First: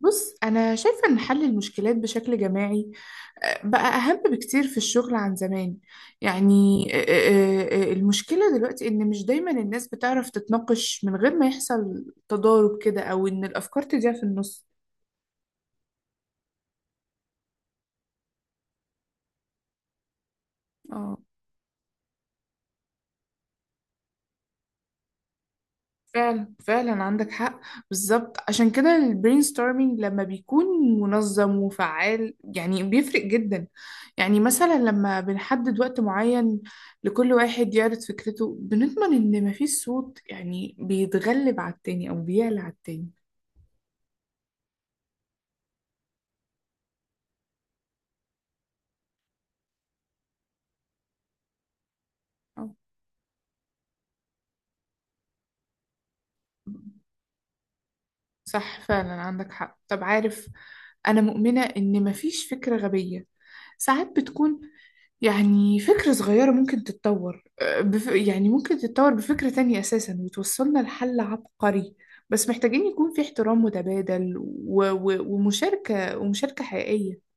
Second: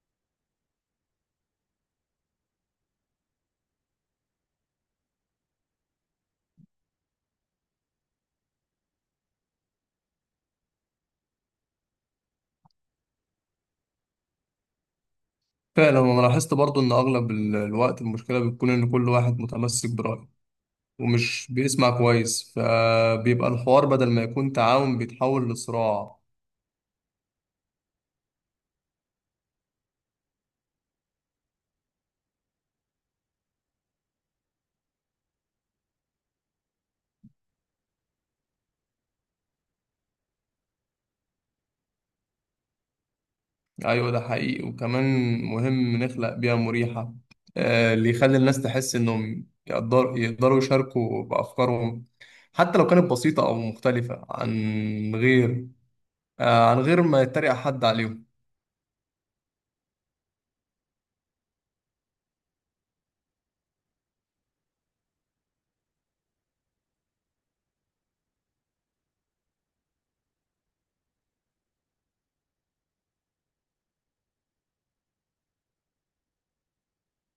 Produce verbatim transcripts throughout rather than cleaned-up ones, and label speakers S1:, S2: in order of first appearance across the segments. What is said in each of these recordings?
S1: بص، أنا شايفة إن حل المشكلات بشكل جماعي آه، بقى أهم بكتير في الشغل عن زمان يعني. آه، آه، آه، آه، المشكلة دلوقتي إن مش دايما الناس بتعرف تتناقش من غير ما يحصل تضارب كده أو إن الأفكار تضيع في النص.
S2: فعلا انا لاحظت برضو ان اغلب ال- الوقت المشكله بتكون ان كل واحد متمسك برايه ومش بيسمع كويس، فبيبقى الحوار بدل ما يكون تعاون بيتحول لصراع.
S1: فعلا فعلا، عندك حق. بالظبط، عشان كده البرين ستورمينج لما بيكون منظم وفعال يعني بيفرق جدا. يعني مثلا لما بنحدد وقت معين لكل واحد يعرض فكرته بنضمن ان مفيش صوت يعني بيتغلب على التاني او بيعلى على التاني.
S2: ايوه ده حقيقي، وكمان مهم نخلق بيئه مريحه آه، اللي يخلي الناس تحس انهم يقدر يقدروا يشاركوا بافكارهم
S1: أو.
S2: حتى لو كانت بسيطه او مختلفه عن غير، آه، عن غير ما يتريق حد عليهم.
S1: صح، فعلا عندك حق. طب عارف، أنا مؤمنة إن مفيش فكرة غبية. ساعات بتكون يعني فكرة صغيرة ممكن تتطور، آه، بف... يعني ممكن تتطور بفكرة تانية أساسا وتوصلنا لحل عبقري. بس محتاجين يكون في احترام متبادل و... و... ومشاركة ومشاركة حقيقية.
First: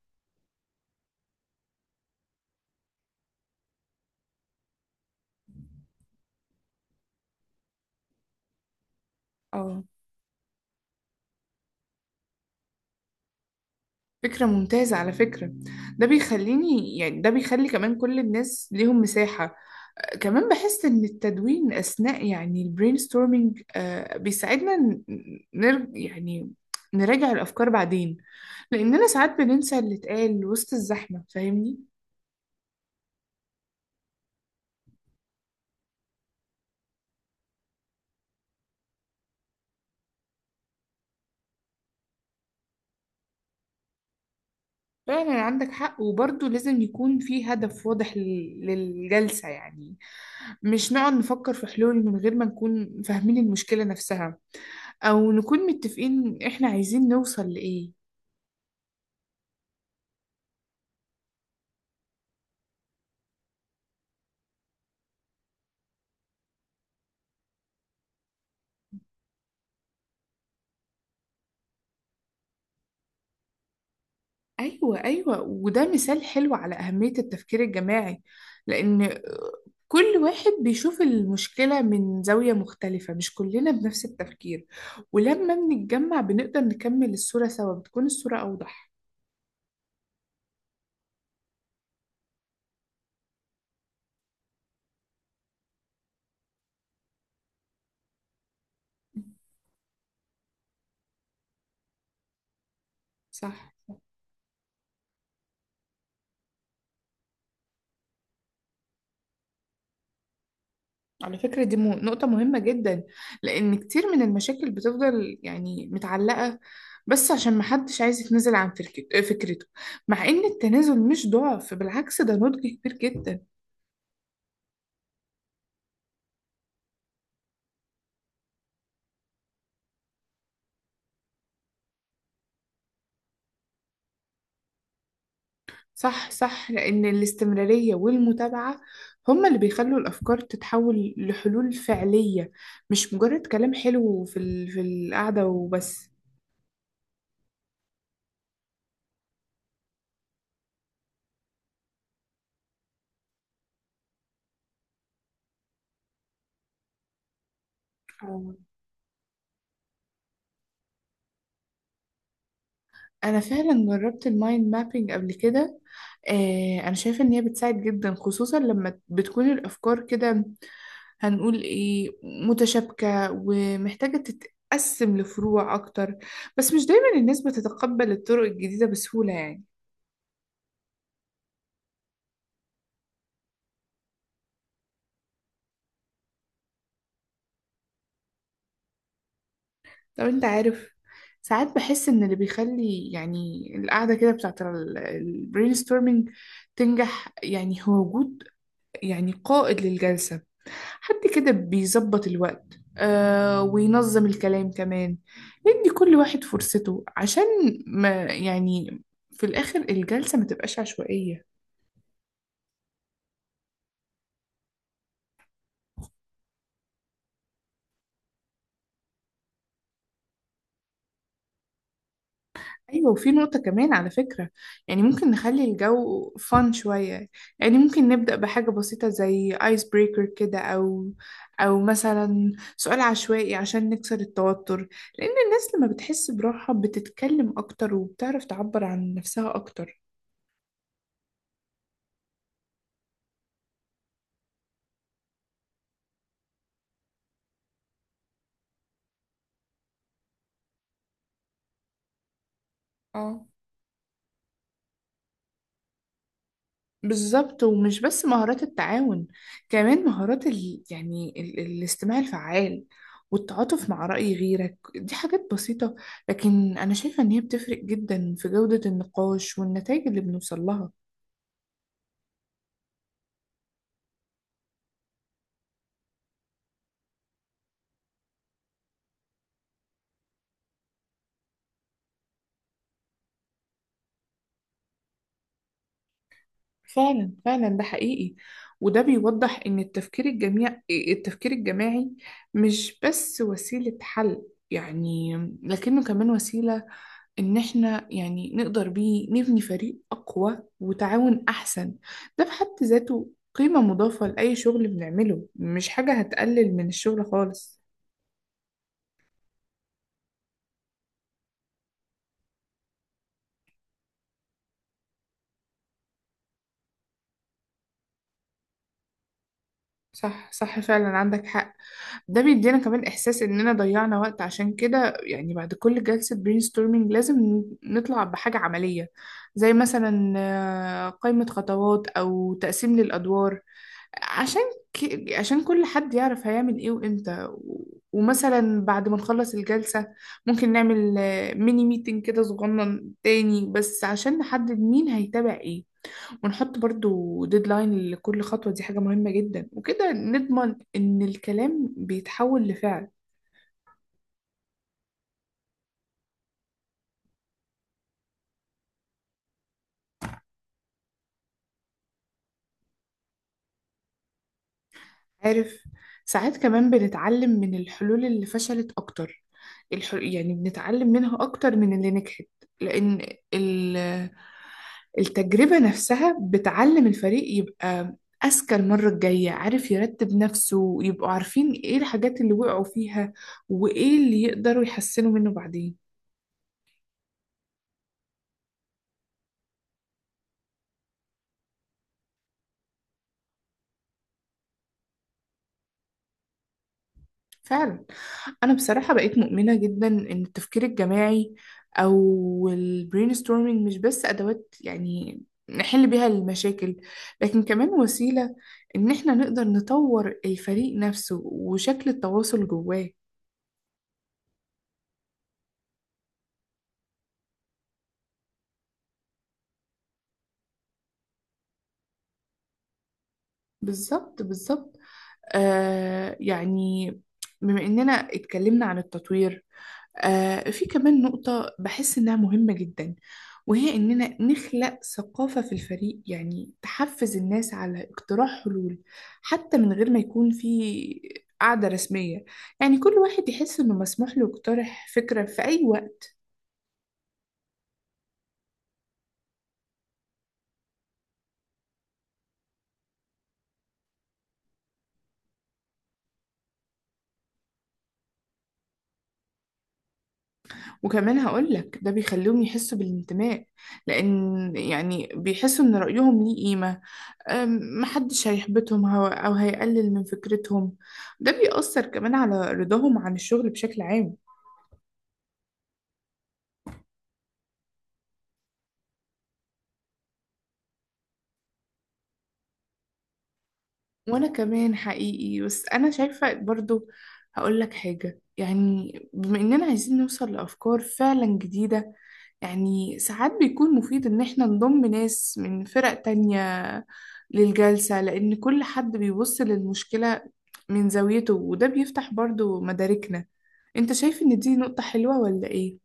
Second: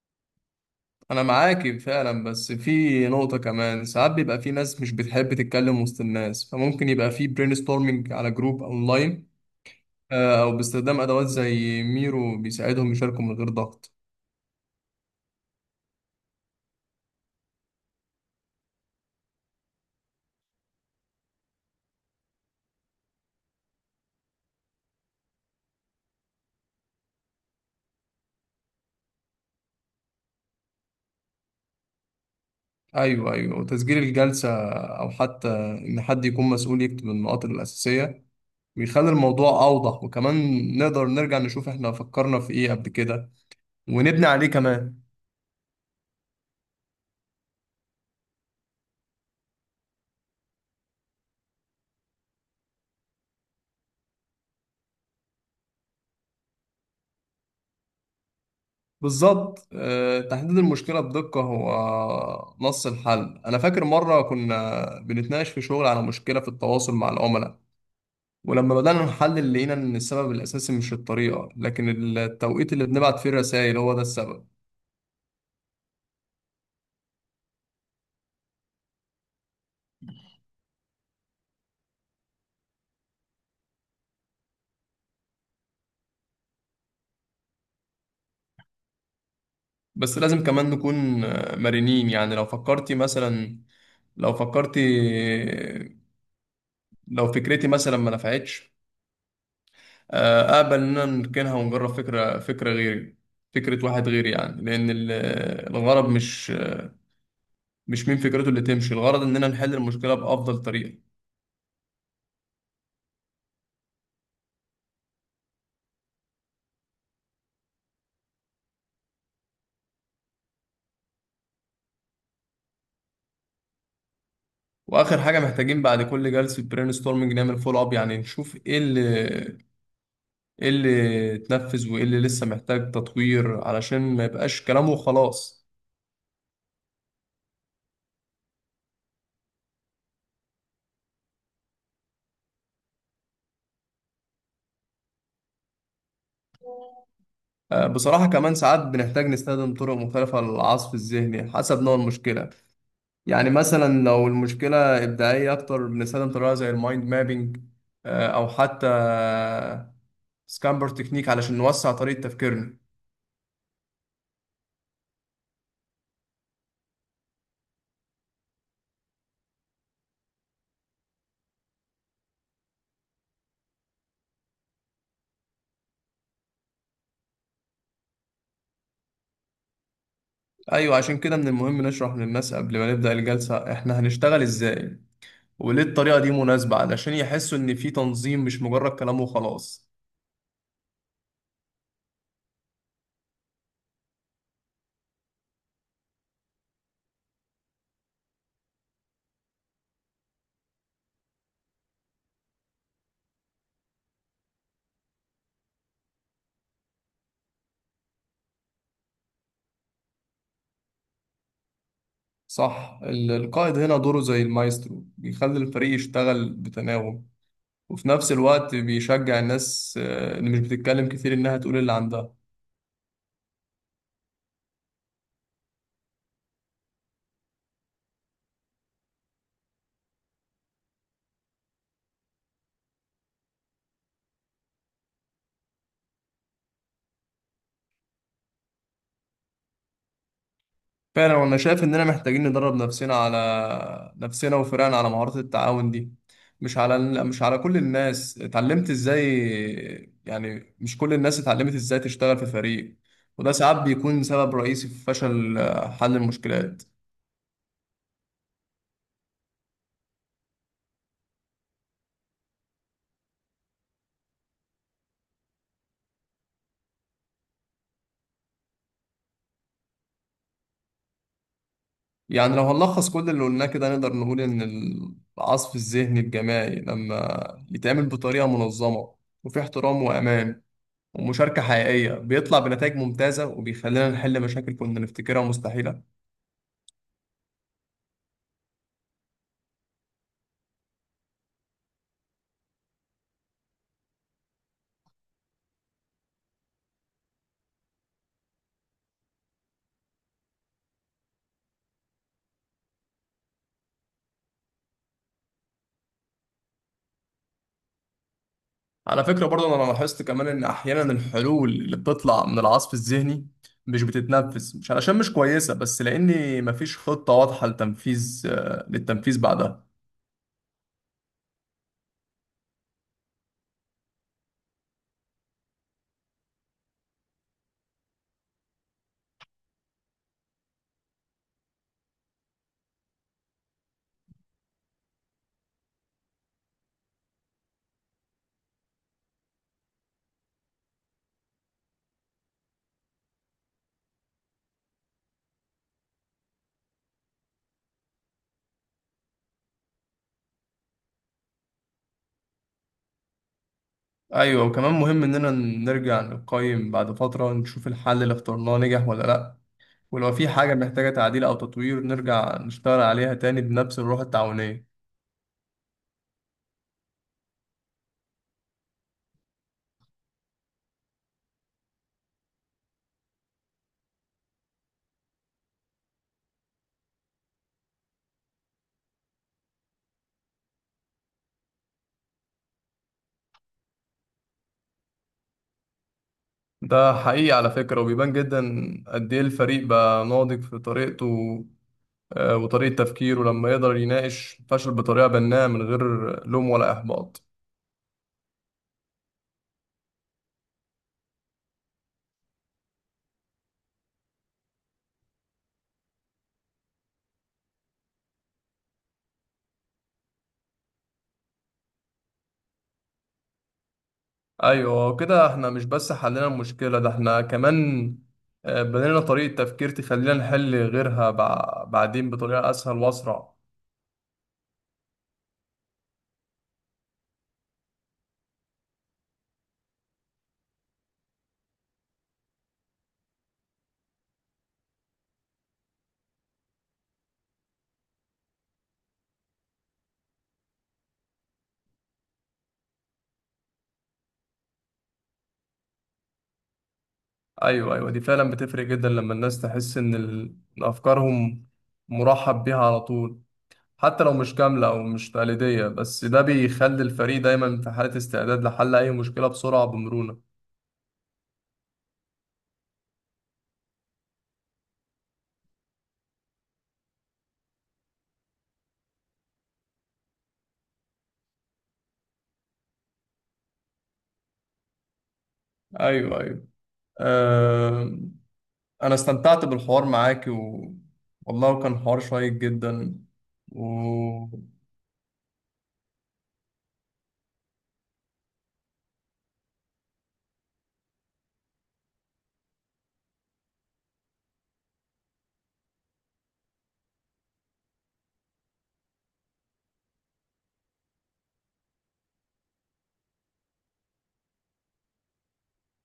S2: انا معاكي فعلا، بس في نقطة كمان: ساعات بيبقى في ناس مش بتحب تتكلم وسط الناس، فممكن يبقى في برين ستورمنج على جروب اونلاين،
S1: اه،
S2: آه، او باستخدام ادوات زي ميرو بيساعدهم يشاركوا من غير ضغط.
S1: فكرة ممتازة على فكرة. ده بيخليني يعني ده بيخلي كمان كل الناس ليهم مساحة. آه، كمان بحس إن التدوين أثناء يعني البرين ستورمينج بيساعدنا ن- نر... يعني نراجع الأفكار بعدين، لأننا ساعات بننسى اللي اتقال وسط الزحمة، فاهمني؟
S2: ايوه ايوه، وتسجيل الجلسة او حتى ان حد يكون مسؤول يكتب النقاط الاساسية بيخلي الموضوع اوضح، وكمان نقدر نرجع نشوف احنا فكرنا في ايه قبل كده ونبني عليه كمان.
S1: فعلا عندك حق. وبرضه لازم يكون في هدف واضح لل- للجلسة، يعني مش نقعد نفكر في حلول من غير ما نكون فاهمين المشكلة نفسها، أو نكون متفقين إحنا عايزين نوصل لإيه.
S2: بالظبط، آه، تحديد المشكلة بدقة هو نص الحل. أنا فاكر مرة كنا بنتناقش في شغل على مشكلة في التواصل مع العملاء، ولما بدأنا نحلل لقينا إن السبب الأساسي مش الطريقة، لكن التوقيت اللي بنبعت فيه الرسائل هو ده السبب.
S1: أيوة أيوة، وده مثال حلو على أهمية التفكير الجماعي، لأن كل واحد بيشوف المشكلة من زاوية مختلفة، مش كلنا بنفس التفكير. ولما بنتجمع بنقدر نكمل الصورة سوا، بتكون الصورة أوضح.
S2: بس لازم كمان نكون آه، مرنين. يعني لو فكرتي مثلا، لو فكرتي لو فكرتي مثلا ما نفعتش، آه، أقبل إننا نركنها ونجرب فكرة فكرة غيري،
S1: صح.
S2: فكرة واحد غيري. يعني لأن ال- الغرض مش مش مين فكرته اللي تمشي، الغرض اننا نحل المشكله بافضل طريقه.
S1: على فكرة دي مو- نقطة مهمة جدا، لأن كتير من المشاكل بتفضل يعني متعلقة بس عشان محدش عايز يتنازل عن فركت- فكرته، مع إن التنازل مش ضعف، بالعكس ده نضج كبير جدا.
S2: واخر حاجه محتاجين بعد كل جلسه برين ستورمنج نعمل فول اب، يعني نشوف ايه اللي ايه اللي اتنفذ وايه اللي لسه محتاج تطوير، علشان ما يبقاش كلامه وخلاص.
S1: صح صح، لأن الاستمرارية والمتابعة هما اللي بيخلوا الأفكار تتحول لحلول فعلية، مش مجرد كلام حلو في ال... في القعدة وبس.
S2: آه، بصراحة كمان ساعات بنحتاج نستخدم طرق مختلفة للعصف الذهني حسب نوع المشكلة. يعني مثلا لو المشكلة إبداعية أكتر بنستخدم طريقة زي المايند مابينج، أو حتى سكامبر تكنيك، علشان نوسع طريقة تفكيرنا.
S1: انا فعلا جربت المايند مابينج قبل كده. آه، انا شايفه ان هي بتساعد جدا، خصوصا لما بتكون الافكار كده، هنقول ايه، متشابكه ومحتاجه تتقسم لفروع اكتر. بس مش دايما الناس بتتقبل الطرق الجديده بسهوله يعني.
S2: ايوه، عشان كده من المهم نشرح للناس قبل ما نبدأ الجلسة احنا هنشتغل ازاي وليه الطريقة دي مناسبة، علشان يحسوا ان في تنظيم مش مجرد كلام وخلاص.
S1: طب انت عارف، ساعات بحس ان اللي بيخلي يعني القعده كده بتاعت البرين ستورمينج تنجح يعني هو وجود يعني قائد للجلسه، حد كده بيظبط الوقت آه وينظم الكلام كمان، ندي كل واحد فرصته عشان ما يعني في الآخر الجلسة ما تبقاش عشوائية.
S2: صح، ال- القائد هنا دوره زي المايسترو، بيخلي الفريق يشتغل بتناغم، وفي نفس الوقت بيشجع الناس آه، اللي مش بتتكلم كتير انها تقول اللي عندها.
S1: أيوة، وفي نقطة كمان على فكرة، يعني ممكن نخلي الجو فان شوية، يعني ممكن نبدأ بحاجة بسيطة زي ايس بريكر كده، أو أو مثلا سؤال عشوائي عشان نكسر التوتر، لأن الناس لما بتحس براحة بتتكلم أكتر وبتعرف تعبر عن نفسها أكتر.
S2: فعلا، وانا شايف اننا محتاجين ندرب نفسنا على نفسنا وفرقنا على مهارات التعاون دي. مش على مش على كل الناس اتعلمت ازاي، يعني مش كل الناس اتعلمت ازاي تشتغل في فريق،
S1: اه،
S2: وده ساعات بيكون سبب رئيسي في فشل آه، حل المشكلات.
S1: بالظبط، ومش بس مهارات التعاون، كمان مهارات ال... يعني ال... الاستماع الفعال والتعاطف مع رأي غيرك، دي حاجات بسيطة لكن أنا شايفة إن هي بتفرق جدا في جودة النقاش والنتائج اللي بنوصل لها.
S2: يعني لو هنلخص كل اللي قلناه كده، نقدر نقول ان العصف الذهني الجماعي لما يتعمل بطريقة منظمة وفي احترام وامان ومشاركة حقيقية بيطلع بنتائج ممتازة، وبيخلينا نحل مشاكل كنا نفتكرها مستحيلة.
S1: فعلا فعلا، ده حقيقي. وده بيوضح إن التفكير الجميع التفكير الجماعي مش بس وسيلة حل يعني، لكنه كمان وسيلة إن إحنا يعني نقدر بيه نبني فريق أقوى وتعاون أحسن. ده في حد ذاته قيمة مضافة لأي شغل بنعمله، مش حاجة هتقلل من الشغل خالص.
S2: على فكرة برضه أنا لاحظت كمان إن أحيانا الحلول اللي بتطلع من العصف الذهني مش بتتنفذ مش علشان مش كويسة، بس لأن مفيش خطة واضحة لتنفيذ آه، للتنفيذ بعدها.
S1: صح صح، فعلا عندك حق. ده بيدينا كمان إحساس إننا ضيعنا وقت. عشان كده يعني بعد كل جلسة brainstorming لازم نطلع بحاجة عملية، زي مثلا آه، قائمة خطوات أو تقسيم للأدوار، عشان ك... عشان كل حد يعرف هيعمل ايه وامتى و... ومثلا بعد ما نخلص الجلسة ممكن نعمل آه، ميني ميتنج كده صغنن تاني بس عشان نحدد مين هيتابع ايه، ونحط برضو ديدلاين لكل خطوة. دي حاجة مهمة جدا، وكده نضمن ان الكلام بيتحول لفعل.
S2: أيوة، وكمان مهم إننا نرجع نقيم بعد فترة، نشوف الحل اللي اخترناه نجح ولا لأ، ولو في حاجة محتاجة تعديل أو تطوير نرجع نشتغل عليها تاني بنفس الروح التعاونية.
S1: عارف، ساعات كمان بنتعلم من الحلول اللي فشلت اكتر، الح... يعني بنتعلم منها اكتر من اللي نجحت، لان ال... التجربة نفسها بتعلم الفريق يبقى أذكى المرة الجاية، عارف يرتب نفسه ويبقوا عارفين إيه الحاجات اللي وقعوا فيها، وإيه اللي يقدروا يحسنوا منه بعدين.
S2: ده حقيقي على فكرة، وبيبان جدا قد إيه الفريق بقى ناضج في طريقته آه، وطريقة تفكيره لما يقدر يناقش الفشل بطريقة بناءة من غير لوم ولا إحباط.
S1: فعلا، أنا بصراحة بقيت مؤمنة جدا إن التفكير الجماعي أو ال brainstorming مش بس أدوات يعني نحل بيها المشاكل، لكن كمان وسيلة إن إحنا نقدر نطور الفريق نفسه وشكل التواصل جواه.
S2: أيوة، كده احنا مش بس حلينا المشكلة، ده احنا كمان آه، بنينا طريقة تفكير تخلينا نحل غيرها بع- بعدين بطريقة أسهل وأسرع.
S1: بالظبط بالظبط. آه يعني بما إننا اتكلمنا عن التطوير، آه في كمان نقطة بحس إنها مهمة جدا، وهي إننا نخلق ثقافة في الفريق يعني تحفز الناس على اقتراح حلول حتى من غير ما يكون في قاعدة رسمية، يعني كل واحد يحس إنه مسموح له يقترح فكرة في أي وقت.
S2: أيوة أيوة، دي فعلا بتفرق جدا لما الناس تحس إن ال- إن أفكارهم مرحب بيها على طول حتى لو مش كاملة أو مش تقليدية، بس ده بيخلي الفريق دايما في حالة استعداد لحل أي مشكلة بسرعة بمرونة.
S1: وكمان هقولك ده بيخليهم يحسوا بالانتماء، لأن يعني بيحسوا إن رأيهم ليه قيمة. أم، محدش هيحبطهم هو- أو هيقلل من فكرتهم. ده بيأثر كمان على رضاهم عن الشغل بشكل عام.
S2: أيوة أيوة. أه، انا استمتعت بالحوار معاك و... والله كان حوار شيق جدا و...
S1: وأنا كمان حقيقي. بس أنا شايفة برضو هقول لك حاجة، يعني بما إننا عايزين نوصل لأفكار فعلا جديدة، يعني ساعات بيكون مفيد إن إحنا نضم ناس من فرق تانية للجلسة، لأن كل حد بيبص للمشكلة من زاويته وده بيفتح برضو مداركنا. أنت شايف إن دي نقطة حلوة ولا إيه؟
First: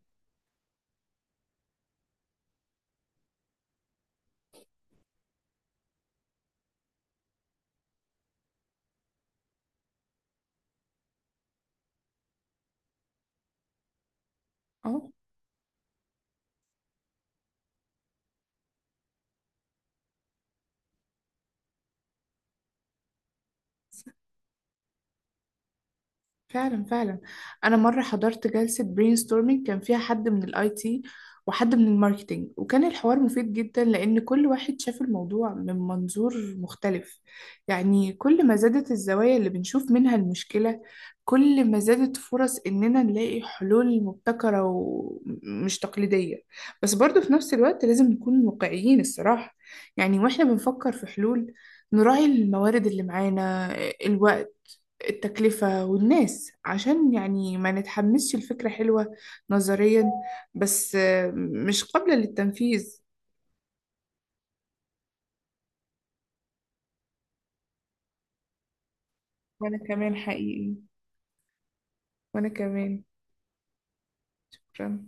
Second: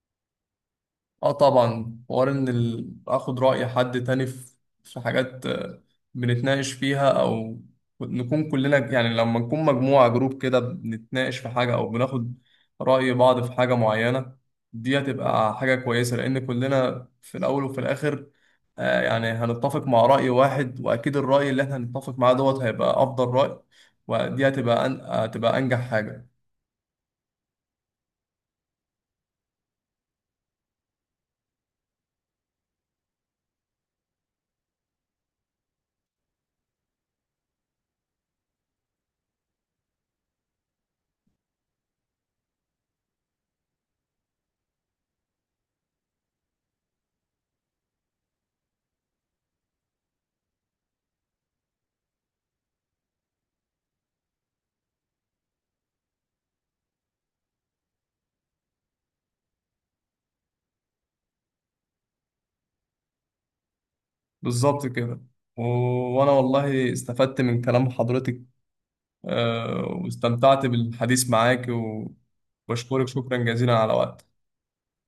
S2: اه طبعا. حوار ان ال- اخد رأي حد تاني في في حاجات آه، بنتناقش فيها، او نكون كلنا يعني، لما نكون مجموعة جروب كده بنتناقش في حاجة او بناخد رأي بعض في حاجة معينة، دي هتبقى حاجة كويسة، لان كلنا في الاول وفي الاخر آه، يعني هنتفق مع رأي واحد، واكيد الرأي اللي احنا هنتفق معاه دوت هيبقى افضل رأي، ودي هتبقى أن... هتبقى انجح حاجة.
S1: فعلا فعلا، انا مره حضرت جلسه برين ستورمينج كان فيها حد من الاي تي وحد من الماركتينج، وكان الحوار مفيد جدا لان كل واحد شاف الموضوع من منظور مختلف. يعني كل ما زادت الزوايا اللي بنشوف منها المشكله، كل ما زادت فرص اننا نلاقي حلول مبتكره ومش تقليديه. بس برضه في نفس الوقت لازم نكون واقعيين الصراحه، يعني واحنا بنفكر في حلول نراعي الموارد اللي معانا، الوقت، التكلفة والناس، عشان يعني ما نتحمسش الفكرة حلوة نظريا بس آه، مش قابلة للتنفيذ.
S2: بالظبط كده. و- وانا والله استفدت من كلام حضرتك،
S1: وأنا
S2: آه،
S1: كمان
S2: واستمتعت
S1: حقيقي،
S2: بالحديث معاك،
S1: وأنا كمان
S2: وبشكرك شكرا جزيلا على وقتك.
S1: شكرا.